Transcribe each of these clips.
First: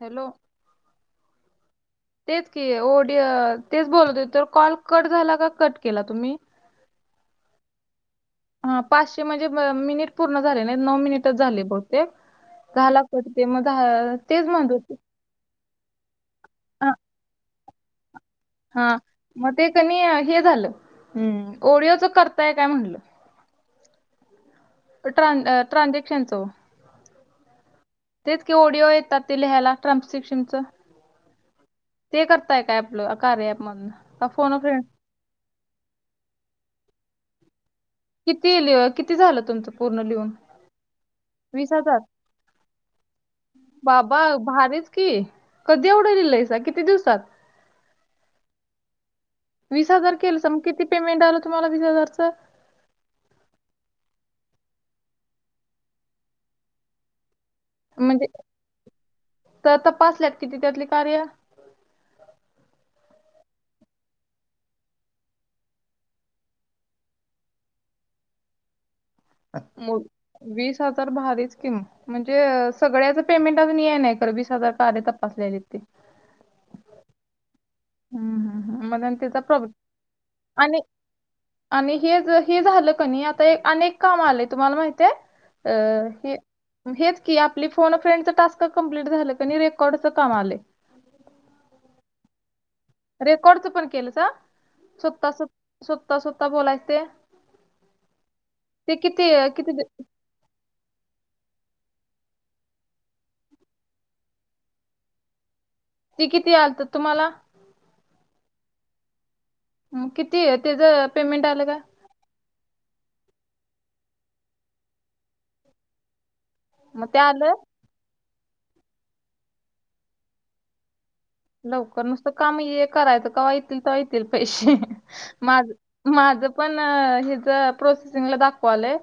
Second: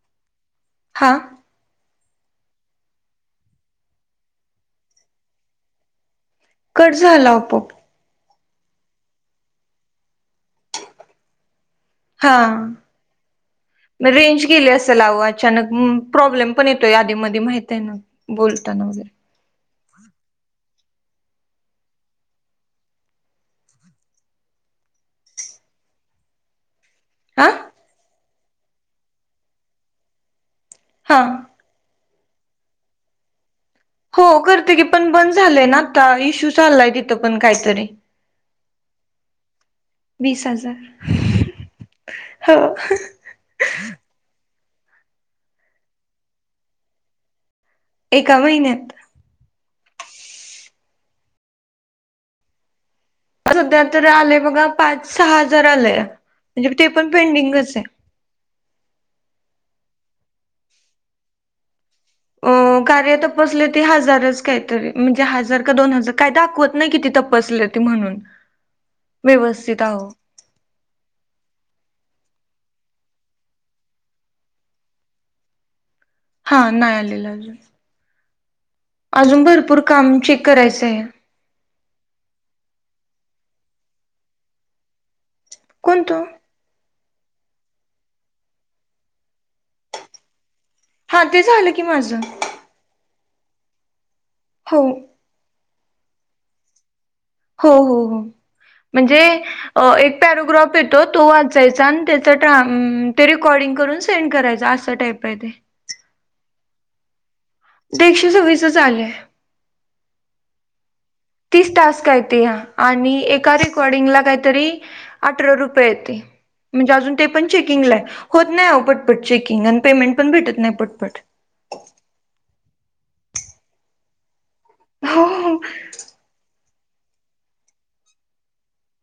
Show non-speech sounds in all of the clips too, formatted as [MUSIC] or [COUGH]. Hello. हां. [INAUDIBLE] तेच कि ओडीओ तेच बोलत होते तर कॉल कट झाला का कट केला तुम्ही? कट झाला आपो आप. हा पाचशे म्हणजे म मिनिट पूर्ण झाले नाही नऊ मिनिटच झाले ब. ते हा झाला कट ते म झा रेंज तेच गेली म्हणत होते. असेल अहो अचानक म प्रॉब्लेम पण हा येतोय आदीमध्ये माहित आहे ना बोलताना हा. वगैरे. मग ते क नी हे झालं ओडिओचा करताय काय म्हणलं? ट्रां ट्रांझेक्शनच हो. हां. तेच की ओडिओ येतात ते लिहायला ट्रान्स्क्रिपशनचं. हां ते करताय काय आपलं कार्य ऐप मधनं? हो करते की पण बंद झालंय ना आता इशू चाललाय तिथं पण काहीतरी किती लिव किती झालं तुमचं पूर्ण लिहून वीस हजार वीस हजार? हो बाबा भारीच की कधी एवढं लिहिलेसं किती दिवसात? एका महिन्यात वीस हजार केलंस म किती पेमेंट आलं तुम्हाला वीस हजारचं? सध्या तर आलेय बघा पाच सहा हजार आलेय म्हणजे ते पण पेंडिंगच आहे. म्हणजे तर तपासल्यात किती त्यातली कार्य? अ कार्य तपासले ते हजारच काहीतरी म्हणजे हजार का दोन हजार काय दाखवत नाही किती तपासलेत. ते म्हणून व्यवस्थित मो अहो वीस हजार भारीच किम म्हणजे अ सगळ्याचा पेमेंट अजून ये नाही कर वीस हजार कार्य आहे तपासलेली ते. हा नाय आलेला आहे अजून. हम्म हम्म. हम्म. मग आणि त्याचा अजून प्रॉब्लेम भरपूर काम चेक आणि करायचं आहे. आणि हे ज हे झालं क नी आता आणि एक कामं आलेय तुम्हाला माहितय अ कोणतं? हे हेच की आपली फोन अ फ्रेंडच टास्क कंप्लीट झालं क नी रेकॉर्डच काम आले. हा ते झालं की माझं. रेकॉर्डचं पण केलं चा. हो. सुत्ता सुत सुत्ता सुत्ता बोलाय ते. हो हो हो ते म्हणजे किती किती अ एक पॅरोग्राफ येतो तो वाचायचा आणि त्याचा ट्रा अम ते रेकॉर्डिंग करून सेंड करायचा असं टाईप आहे ते. ते किती आलता तुम्हाला? दे एकशे सव्वीसच आलय. हम्म किती तेज्या पेमेंट आलं का? असं काही ते हा आणि एका रेकॉर्डिंगला काहीतरी अठरा रुपये येते. म्हणजे मग अजून ते पण आलं चेकिंगला आहे होत नाही ओ पटपट चेकिंग आणि पेमेंट पण भेटत नाही पटपट. लवकर नुसतं काम ये करायचं कव्हा येतील तव्हा येतील पैशे हो हो. माझं माझं पण हेजा प्रोसेसिंगला दाखवालय.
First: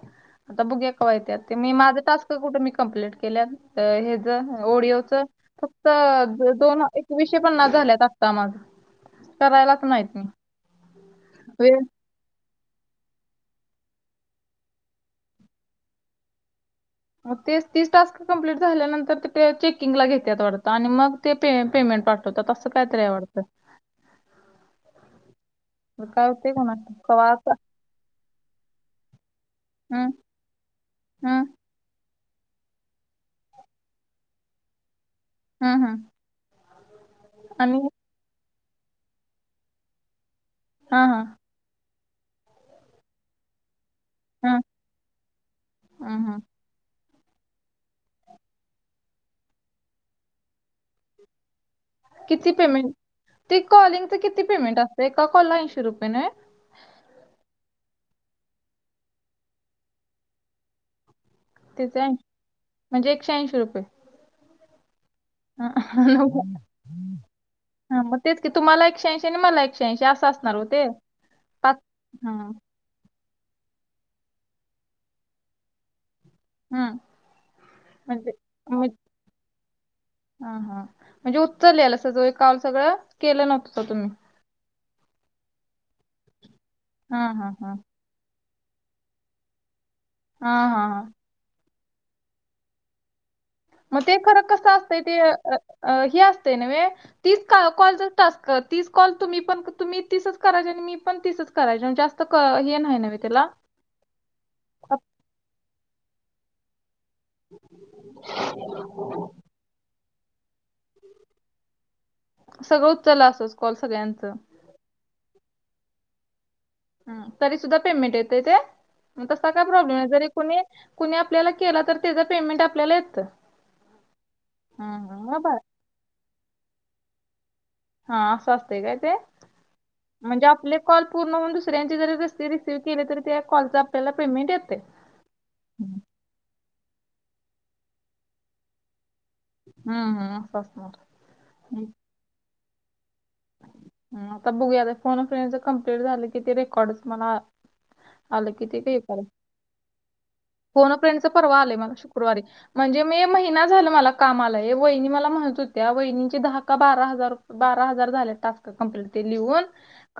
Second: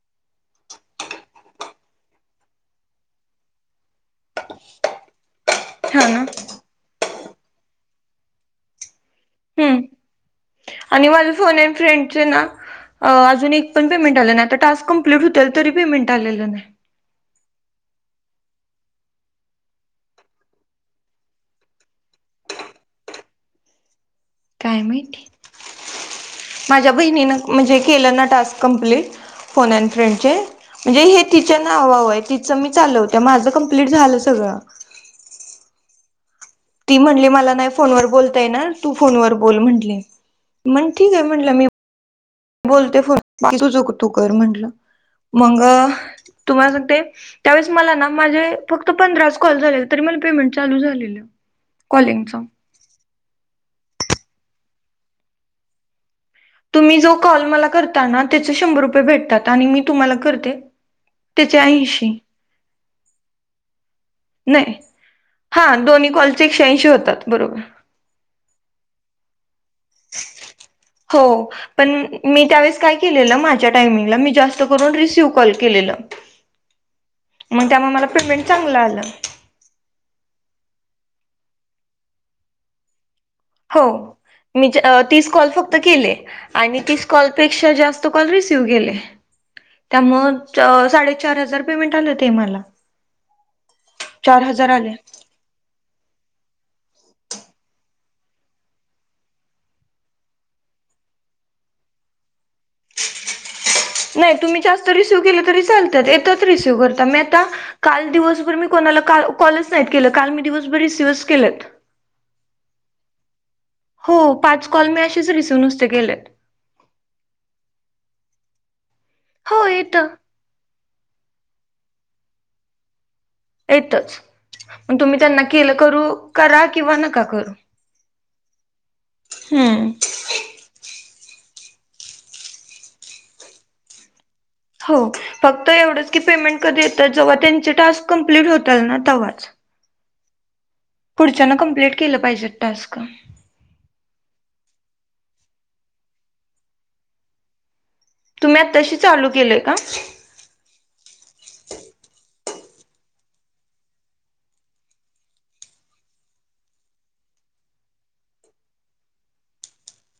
आता बघूया कव्हा येते आते मी माझं टास्क कुठे मी कंप्लीट केले अजून अ हे जा ओडिओचा फक्त हा ना. दो दोन एकविशे पन्नास झाल्यात आत्ता मा हम्म आणि माझं फोन एंड वेळ फ्रेंड चे ना अ अजून एक पण पेमेन्ट आलं नाही आता टास्क कंप्लिट होतोय तरी पेमेन्ट आलेलं नाही. म तेच तीस टास्क कंप्लीट झाल्यानंतर ते चेकिंगला घेते आत वाटतं आणि मग ते पे पेमेंट पाठवतात असं काय तरी आहे वाटतं. काय माहिती मग काय होतंय कोणास माझ्या ठाऊक कवा बहिणीनं आता म्हणजे केलं ना टास्क कंप्लीट, फोन अँड हं, फ्रेंडचे. म्हणजे हे हं, तिच्या नाववं आहे, तिचं मी चालवत्या, माझं कंप्लीट झालं सगळं. हं हं. ती म्हटली मला नाही आणि फोनवर बोलता येणार, तू फोनवर बोल म्हटली. मण हां, ठीक हाय हां, म्हटलं मी बोलते फोन [UNINTELLIGIBLE] तू कर हं, म्हंटलं. मग हं, हं. तुम्हाला सांगते त्यावेळेस मला ना माझे फक्त पंधराच कॉल झालेले, तरी मला पेमेंट चालू झालेलं. कॉलिंगचं. किती पेमेंट ते कॉलिंगच किती पेमेंट असतंय, एका कॉलला ऐंशी रुपये नव्हे? तुम्ही जो कॉल मला करता ना, त्याच शंभर रुपये भेटतात आणि मी तुम्हाला करते त्याचे ऐंशी, म्हणजे एकशे ऐंशी रुपये. नाही हा दोन्ही कॉलचे एकशे ऐंशी होतात बरोबर. हा मग तेच की, तुम्हाला एकशे ऐंशी आणि मला एकशे ऐंशी असं असणार हो ते. हो, पाच पण मी हां, त्यावेळेस काय केलेलं माझ्या टामिंगला, मी जास्त करून रिसीव्ह कॉल केलेलं. हं मग त्यामुळे मला म्हणजे पेमेंट चांगलं मज आलं हा हा म्हणजे उचललेला सज काल सगळं, केलं नव्हतंसा हो तुम्ही. मी तीस कॉल फक्त केले आणि तीस हा हा हा कॉलपेक्षा जास्त कॉल रिसीव्ह केले. त्यामुळं हा च हा हा साडेचार हजार पेमेंट आलं ते मला. मग ते चार खरं हजार कसं आले असतंय, ते हे असतंय नव्हे. तीस कॉलचाच टास्क, तीस कॉल तुम्हीपण तुम्ही तीसच करायचे आणि मी मीपण तीसच करायची, आणि जास्त हे नाही ना त्याला? नाही तुम्ही जास्त आप- रिसिव्ह केलं तरी चालतात, येतच रिसिव्ह करता. म्या का काल दिवसभर मी कोणाला कॉलच नाही केलेत, काल दिवसभर मी रिसीवच केलेत. सगळं उचललं असंच कॉल सगळ्यांचं. हो पाच कॉल मी असेच रिसीव नुसते केलेत. तरी सुद्धा पेमेंट येतय ते? म तसा काय हो येत प्रॉब्लेम आहे. जरी कुणी कुणी आपल्याला केला, तर त्याज पेमेंट आपल्याला येतं. येतच. हम्म, मग तुम्ही हम्म, त्यांना बरं. केलं करू करा किंवा नका करू. हा असं असतंय काय ते? हम्म. म्हणजे आपले कॉल पूर्ण होऊन, दुसऱ्यांचे जरी नस्ते रिसीव्ह केले. तरी त्या कॉलच आपल्याला पेमेंट येतंय. हो फक्त एवढंच की, पेमेंट कधी येतं? जेव्हा त्यांचे टास्क कंप्लीट होतात ना, तवाच. हा हा असा असणार. पुढच्यान कंप्लीट केलं पाहिजेत टास्क. आता बघूया, आता फोन अ फ्रेंडचे कम्प्लीट झालं की, ते रेकॉर्डचे म्हणा तुम्ही आताशी चालू केलंय का? फोन अ फ्रेंडचं पर्वा आलंय मला शुक्रवारी. म्हणजे मे महिना झालं मला काम आलंय. हे वहिनी मला म्हणत हुत्या वहिनींची दहा का बारा हजार बारा हजार झाल्यात टास्क कम्प्लीट ते लिहून.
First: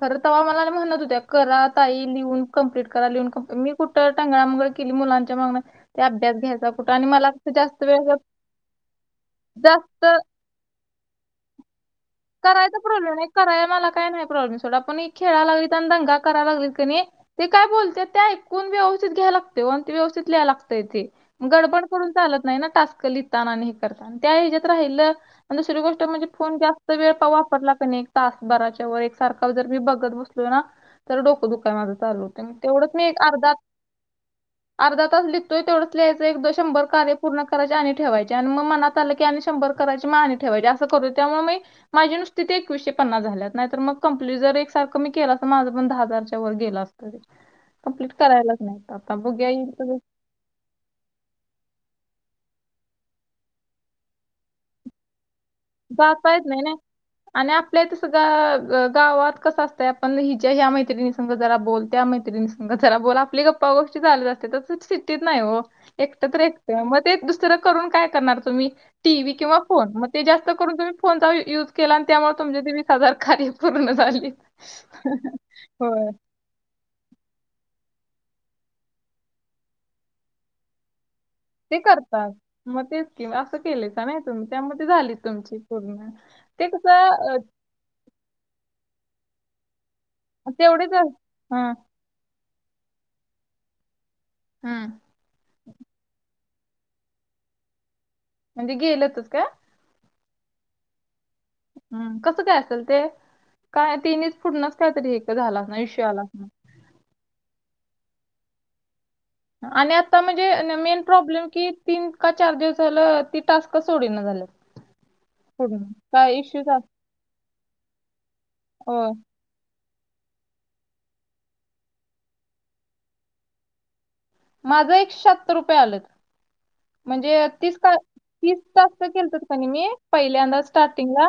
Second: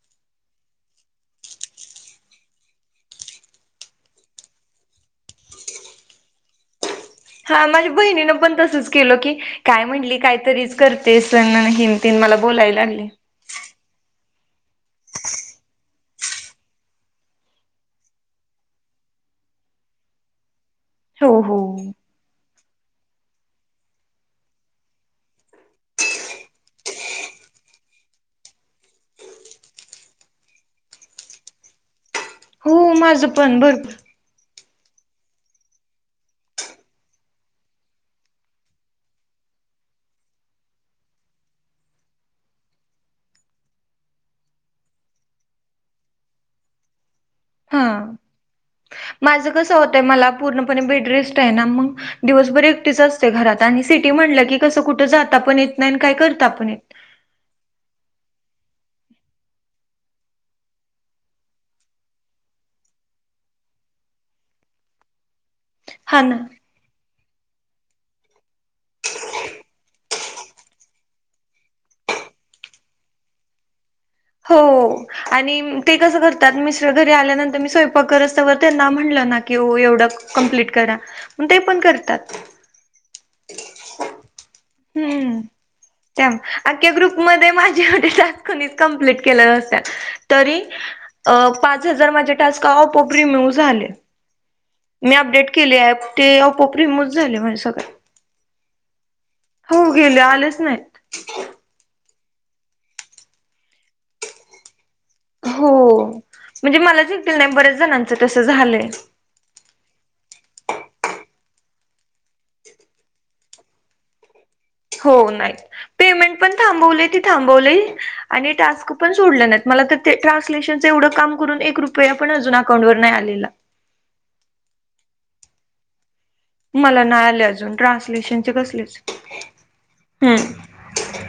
खरं तवा मला म्हणत हुत्या, करा ताई लिहून कम्प्लीट करा. लिहून कंप मी कुठ टांंगळा मंगळ केली. मुलांच्या मागनं ते अभ्यास घ्यायचा कुठं आणि मला असं हा जास्त माझ्या वेळ बहिणीनं पण तसंच केलं की, काय जास्त म्हणली काहीतरीच करतेस आन हेन तेन मला करायचा बोलायला लागले प्रॉब्लेम नाही. कराय मला काय नाय प्रॉब्लेम सोडा. पण खेळाला लागलीत आणि दंगा कराय लागलीत का नाही ते काय बोलत्यात ते ऐकून व्यवस्थित घ्यायला लागतंय ओ आणि ते व्यवस्थित लिहाय लागतंय. हो हो गडबड करून चालत नाही ना टास्क लिहताना आणि हे करताना. त्या हेज्यात राहिलं, आणि दुसरी गोष्ट म्हणजे फोन जास्त वेळपा वापरला का नाही, एक तास भराच्या वर एकसारखा जर मी बघत बसलोय ना तर डोकं दुखाय माझं चालू होतंय, हो तेवढंच मी एक माझं अर्धा पण भरपूर अर्धा तास लिहतेय तेवढच लिहायचं. एकदा शंभर कार्य पूर्ण करायचे आणि ठेवायचे आणि मग मनात झालं की शंभर करायची मग आणि ठेवायची, असं करू त्यामुळे मी माझी नुसती ते एकवीसशे पन्नास झाल्यात. नाहीतर मग कम्प्लीट जर एकसारखं मी केलं असतं, माझपण दहा हजार तवर गेलं असतं. हा कंप्लीट करायला लागणार. माझं कसं होतंय मला पूर्णपणे बेड रेस्ट आहे ना मग. दिवसभर एकटीच असते घरात आणि सिटी म्हटलं की कसं कुठं जाता पण येत नाही काय जाता करता नाही पण ना. येत नाय. आणि आपल्या त सग गावात कसं असतंय आपण हि ज्या ह्या मैत्रिणी सग जरा बोल त्या मैत्रिणीसं जरा बोलला आपली गप्पा गोष्टी झालेत असते तस सिट्टीत नाही हो नाही. हा एकटं ना तर एकट मग ते दुसरं करून काय करणार तुम्ही टी व्ही किंवा फोन मग ते जास्त कर तुम्ही फोनचा युज केला आणि त्यामुळे तुम ते वीस हजार कार्य पूर्ण झाले. हो आणि ते कसं कर मि घरी आल्यानंतर मी स्वयपाक रस्तवर त्यांना म्हटलं ना की एवढं कंप्लीट करा ते करतात मग तेच के असं केले का नाय तुमच्या मध्ये झाली हम्म तुमची पूर्ण ते कस कोणीतरी कंप्लेंट केला होता तरी तेवढेच अस- हं पाच हजार माझे टास्क आपोआप रिमूव्ह झाले. हम्म. मी अपडेट केले ॲप ते रिमूव्ह झाले माझ सगळ म्हणजे गेल्यातच काय? हो गेले आलेच नाहीत. हम्म कसं काय असेल ते काय तिनेच पुढनच कायतरी एक झाला अस ना इषू हो आला अस ना म्हणजे मला देखील नाही बऱ्याच जणांचं तसं झालंय. आणि आता म्हणजे मेन प्रॉब्लेम कि तीन का चार दिवस झालं ती टास्क सोडीना झाल्यात. हो नाही पूर्ण काय पेमेंट पण इश्यूच थांबवले ती थांबवले आणि टास्क पण होय सोडलं नाही मला त ते ट्रान्सलेशनचं एवढं काम करून एक रुपया पण अजून अकाउंटवर नाही आलेला. माझं एकशातत्तर रुपये आलं. मला नाही आले म्हणजे अजून तीस का ट्रान्सलेशनचे तीस कसलेच. टास्क केलतत का नी मी हम्म पहिल्यांदाच स्टार्टिंगला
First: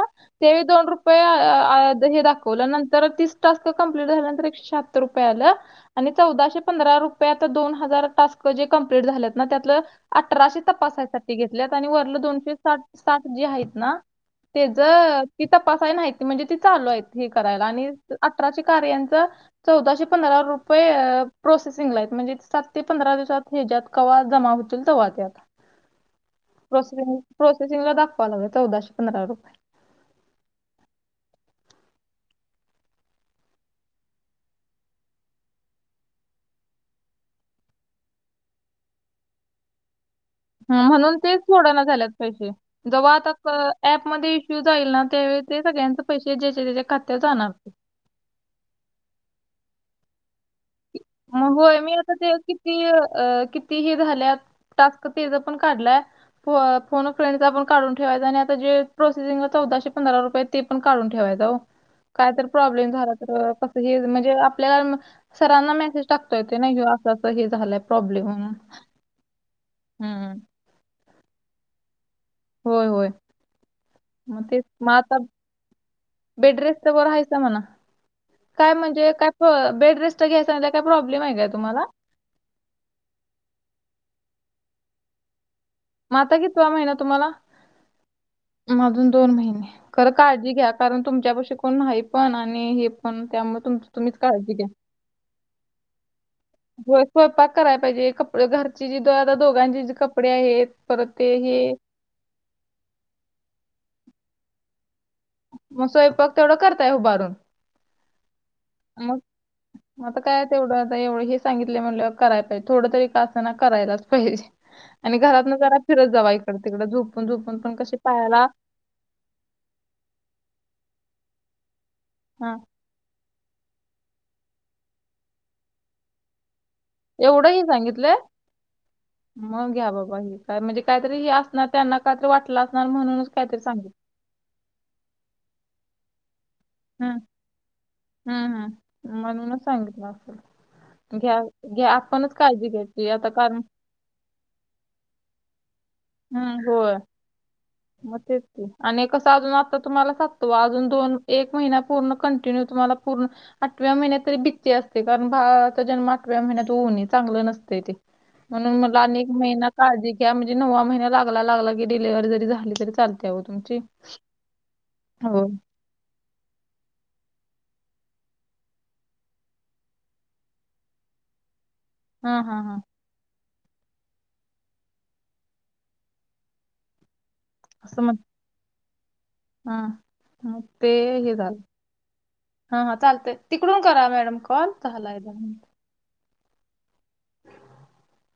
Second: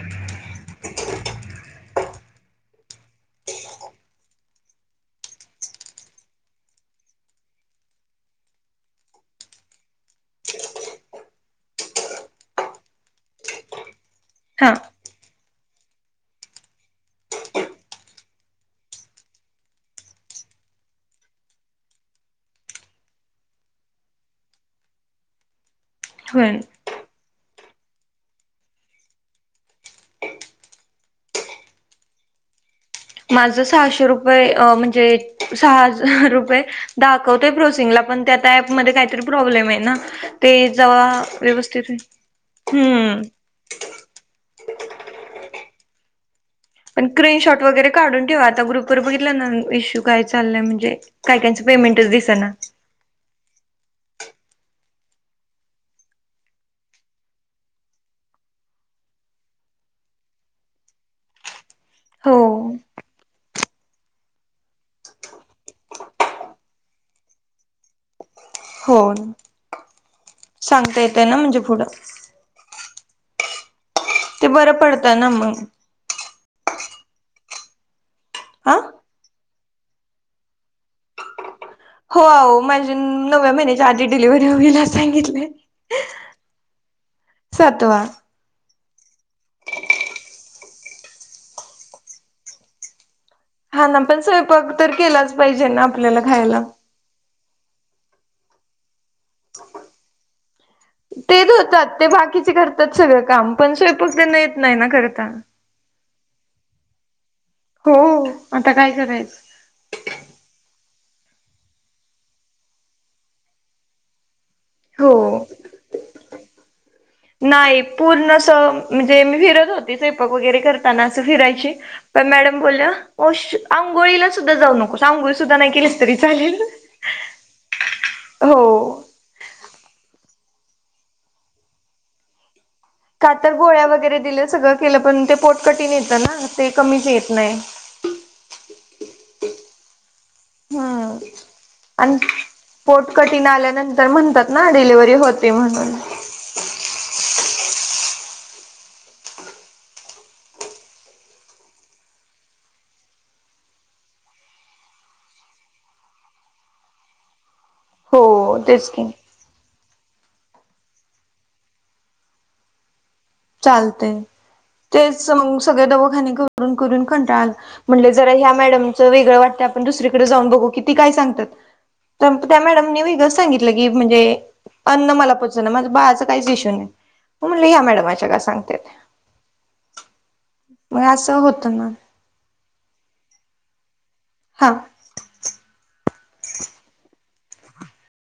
दोन रुपये आ ज व हे दाखव ल्यानंतर तीस टास्क कंप्लीट झाल्यानंतर एकशहातत्तर रुपये आलं आणि चौदाशे पंधरा रुपयात दोन हजार टास्क जे कंप्लीट झालेत ना त्यातलं अठराशे तपासायसाठी घेतलेत आणि वरलं दोनशे साठ साठ जे आहेत ना. हा तेज ती तपासाय नाहीती म्हणजे ती चालू आहेत हे करायला आणि अठराची कार्यांचं. चौदाशे पंधरा रुपये प्रोसेसिंगला आहेत म्हणजे सात ते पंधरा दिवसात हच्यात कवा जमा हो तुलता वा त्यातलं. होय प्रोसेसिंग प्रोसेसिंग ला दाखवा लागल चौदाशे पंधरा रुपये माझं सहाशे रुपये म्हणजे सहा हजार रुपये दाखवतोय प्रोसिंगला पण त्या ॲपमध्ये काहीतरी प्रॉब्लेम आहे ना ते हं, जव म्हणून ते सोडाना व्यवस्थित झाल्यात पैसे जेव्हा हम्म आता ऍप मध्ये इश्यू जाईल ना त्यावेळी ते सगळ्यांचे पैसे ज्याचे तेच्या पण स्क्रीनशॉट वगैरे काढून ठेवा आता ग्रुप वर बघितलं ना इश्यू काय चाललाय म्हणजे काय मग कायचं होय मी पेमेंटच आता ते दिसेना किती कि ती हे झाल्यात टास्क तेजा पण काढलाय होय फोन अ फ्रेंडचा पण काढून ठेवायचा आणि आता जे प्रोसेसिंगला चौदाशे पंधरा रुपये आहेत. ते पण काढून ठेवायचं हो काय हो तर प्रॉब्लेम झाला तर कस हे म्हणजे आपल्या सरांना मेस गेच टाकता येतोय नाही का असं असं हे झालाय प्रॉब्लेम म्हणून? हो ना हम्म सांगता येतय ना म्हणजे पुढं होय होय मग ते बरं म आता पडतं ना मग बेडरेस्ट तर बरयचा म्हणा काय हा म्हणजे काय हो बेड रेस्ट घ्यायचा म्हणजे काय प्रॉब्लेम आहे काय तुम्हाला? हो माझ्या नव्या महिन्याच्या आधी डिलिव्हरी होईल सांगितलंय. मग आता कितवा महिना तुम्हाला सातवा अजून दोन महिने. खरं काळजी घ्या कारण तुमच्यापशी कोण नाही पण आणि हे पण त्या. हा ना पण स्वयंपाक तर केलाच पाहिजे ना आपल्याला खायला. होय स्वयंपाक कराय पाहिजे कपडे घरची जी द आता दोघांचे जे कपडे आहेत. परत ते तेच हे धुतात ते बाकीचे करतात सगळं काम पण स्वयंपाक त्यांना येत नाही ना करता. मग स्वयंपाक तेवढं करताय उभारून. हो हो आता काय करायचं? ह. आता काय तेवढं आता एवढं हे सांगितले म्हणलं कराय पाहिजे थोड तरी का असंना करायलाच पाहिजे. आणि हो. घरात न जरा फिरत जावा इकडं तिकडं झोप. नाही पूर्णस. म्हणजे मी फिरत होती स्वैपक वगैरे करताना असं फिरायची पण हा मॅडम बोलल्या. औष आंघोळीला सुद्धा जाऊ नकोस आंघोळी सुद्धा नाही केलीस तरी चालेल. एवढं ही सांगितलंय. हो मग घ्या बाबा ह का म्हणजे कायतरी हे असणार त्यांना कायतरी वाटलं. असणार म्हणूनच कातर काहीतरी गोळ्या सांगितलं वगैरे दिलं सगळं केलं पण ते पोट कठीण येतं ना. ते कमीच येत नाही. हा हा म्हणून सांगितलं असेल. हम्म घ्या घ्या आपणच काळजी घ्यायची आता कारण. तर म्हणतात ना डिलिव्हरी होती म्हणून. हम्म हो. मग तेच ते आणि कसं अजून आता तुम्हाला सातवा अजून दोन एक महिना पूर्ण कंटिन्यू तुम्हाला पूर्ण. आठव्या महिन्यात तरी भिती असते कारण भावाचा जन्म आठव्या महिन्यात होऊन चांगलं नसते ते. हो म्हणून तेच म की. अनेक महिना काणंळजी घ्या म्हणजे नववा महिना लागला लागला की डिलेव्हरी जरी झाली. झाली तरी चाल चालते तेच हो मग सगळे दवाखाने करून करून कंटाळा. म्हणले जरा ह्या मॅडमचं वेगळं वाटतं आपण दुसरीकडे जाऊन बघू ती काय सांगतात. हां त्या हां हां मॅडम नी व सांगितल की म्हणजे, अन्न मला पचना माझ्या बाळा काहीच इशू नाहीमग म्हट ह्या मॅड का सांगते. हा मग ते हे असं झालं. होतं ना हा हा चालतय तिकडून करा मॅडम कॉल हा झालाय दहा मिनिट. [INAUDIBLE]